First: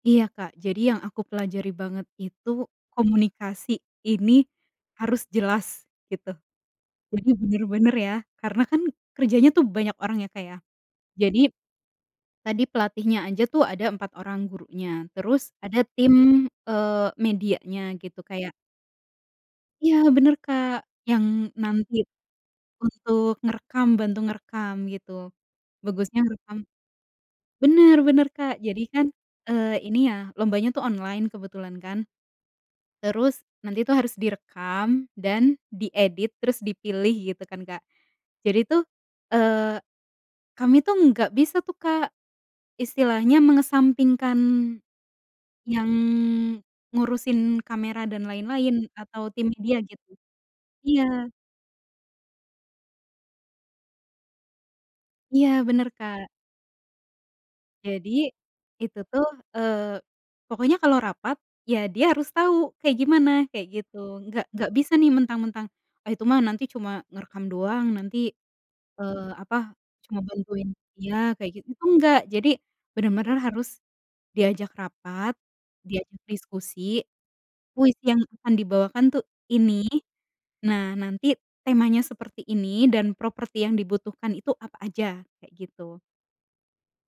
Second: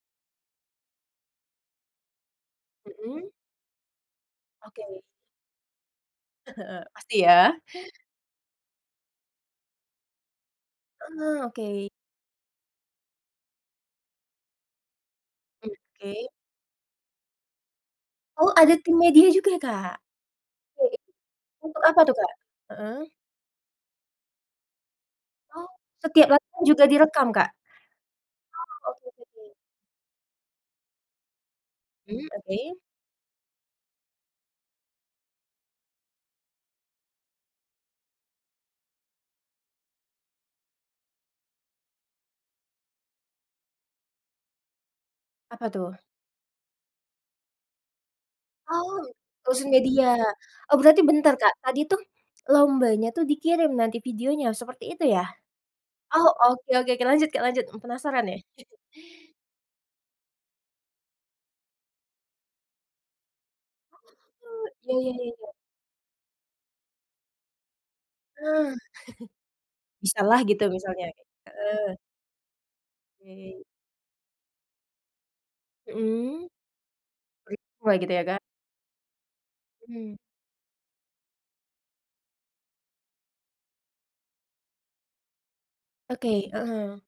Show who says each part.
Speaker 1: Iya Kak jadi yang aku pelajari banget itu,
Speaker 2: Mhm.
Speaker 1: komunikasi, ini
Speaker 2: Oke.
Speaker 1: harus jelas, gitu.
Speaker 2: Pasti
Speaker 1: Jadi
Speaker 2: ya.
Speaker 1: bener-bener ya, karena kan kerjanya tuh banyak orang ya Kak ya,
Speaker 2: Heeh.
Speaker 1: jadi
Speaker 2: Oke.
Speaker 1: tadi pelatihnya aja tuh ada 4 orang gurunya, terus ada
Speaker 2: Oke.
Speaker 1: tim, eee, medianya gitu,
Speaker 2: Oh
Speaker 1: kayak
Speaker 2: ada tim media juga ya Kak?
Speaker 1: Iya bener Kak,
Speaker 2: Mhm.
Speaker 1: yang
Speaker 2: Untuk
Speaker 1: nanti
Speaker 2: apa tuh Kak? Heeh.
Speaker 1: untuk ngerekam, bantu ngerekam gitu,
Speaker 2: Oh,
Speaker 1: bagusnya
Speaker 2: setiap
Speaker 1: ngerekam
Speaker 2: latihan juga direkam Kak?
Speaker 1: bener bener Kak jadi
Speaker 2: Oh.
Speaker 1: kan,
Speaker 2: Oke oke.
Speaker 1: eee, ini ya, lombanya tuh online kebetulan kan,
Speaker 2: Mmm, oke.
Speaker 1: terus nanti tuh harus direkam dan diedit, terus dipilih gitu kan Kak, jadi tuh, eee, kami tuh nggak bisa tuh Kak istilahnya mengesampingkan
Speaker 2: Apa
Speaker 1: yang
Speaker 2: tuh?
Speaker 1: ngurusin kamera dan lain-lain
Speaker 2: Oh,
Speaker 1: atau timnya
Speaker 2: ngurusin
Speaker 1: dia
Speaker 2: media.
Speaker 1: gitu.
Speaker 2: Oh berarti
Speaker 1: Iya
Speaker 2: bentar Kak, tadi tuh lombanya tuh dikirim nanti videonya, seperti itu ya?
Speaker 1: Iya, bener Kak.
Speaker 2: Oh oke oke Kak, lanjut Kak, lanjut, mmm,
Speaker 1: Jadi
Speaker 2: penasaran nih.
Speaker 1: itu tuh, eee, pokoknya kalau rapat, ya dia harus tau kayak gimana, kayak gitu. Gak
Speaker 2: Oh.
Speaker 1: gak bisa
Speaker 2: Ya
Speaker 1: nih
Speaker 2: ya ya ya.
Speaker 1: mentang-mentang, ah itu mah nanti cuma ngerekam doang nanti,
Speaker 2: Nah.
Speaker 1: eee, apa, cuma
Speaker 2: Bisalah gitu
Speaker 1: bantuin
Speaker 2: misalnya.
Speaker 1: iya kayak gitu, itu
Speaker 2: Heeh.
Speaker 1: enggak. Jadi bener-bener
Speaker 2: Oke.
Speaker 1: harus diajak rapat, diajak
Speaker 2: Mhm.
Speaker 1: diskusi,
Speaker 2: [unintelligible]
Speaker 1: kuis
Speaker 2: gitu
Speaker 1: yang
Speaker 2: ya Kak.
Speaker 1: akan dibawakan tuh ini,
Speaker 2: Mhm.
Speaker 1: nah nanti temanya seperti ini dan properti yang dibutuhkan itu apa aja? Kayak gitu.
Speaker 2: Oke. Mhm.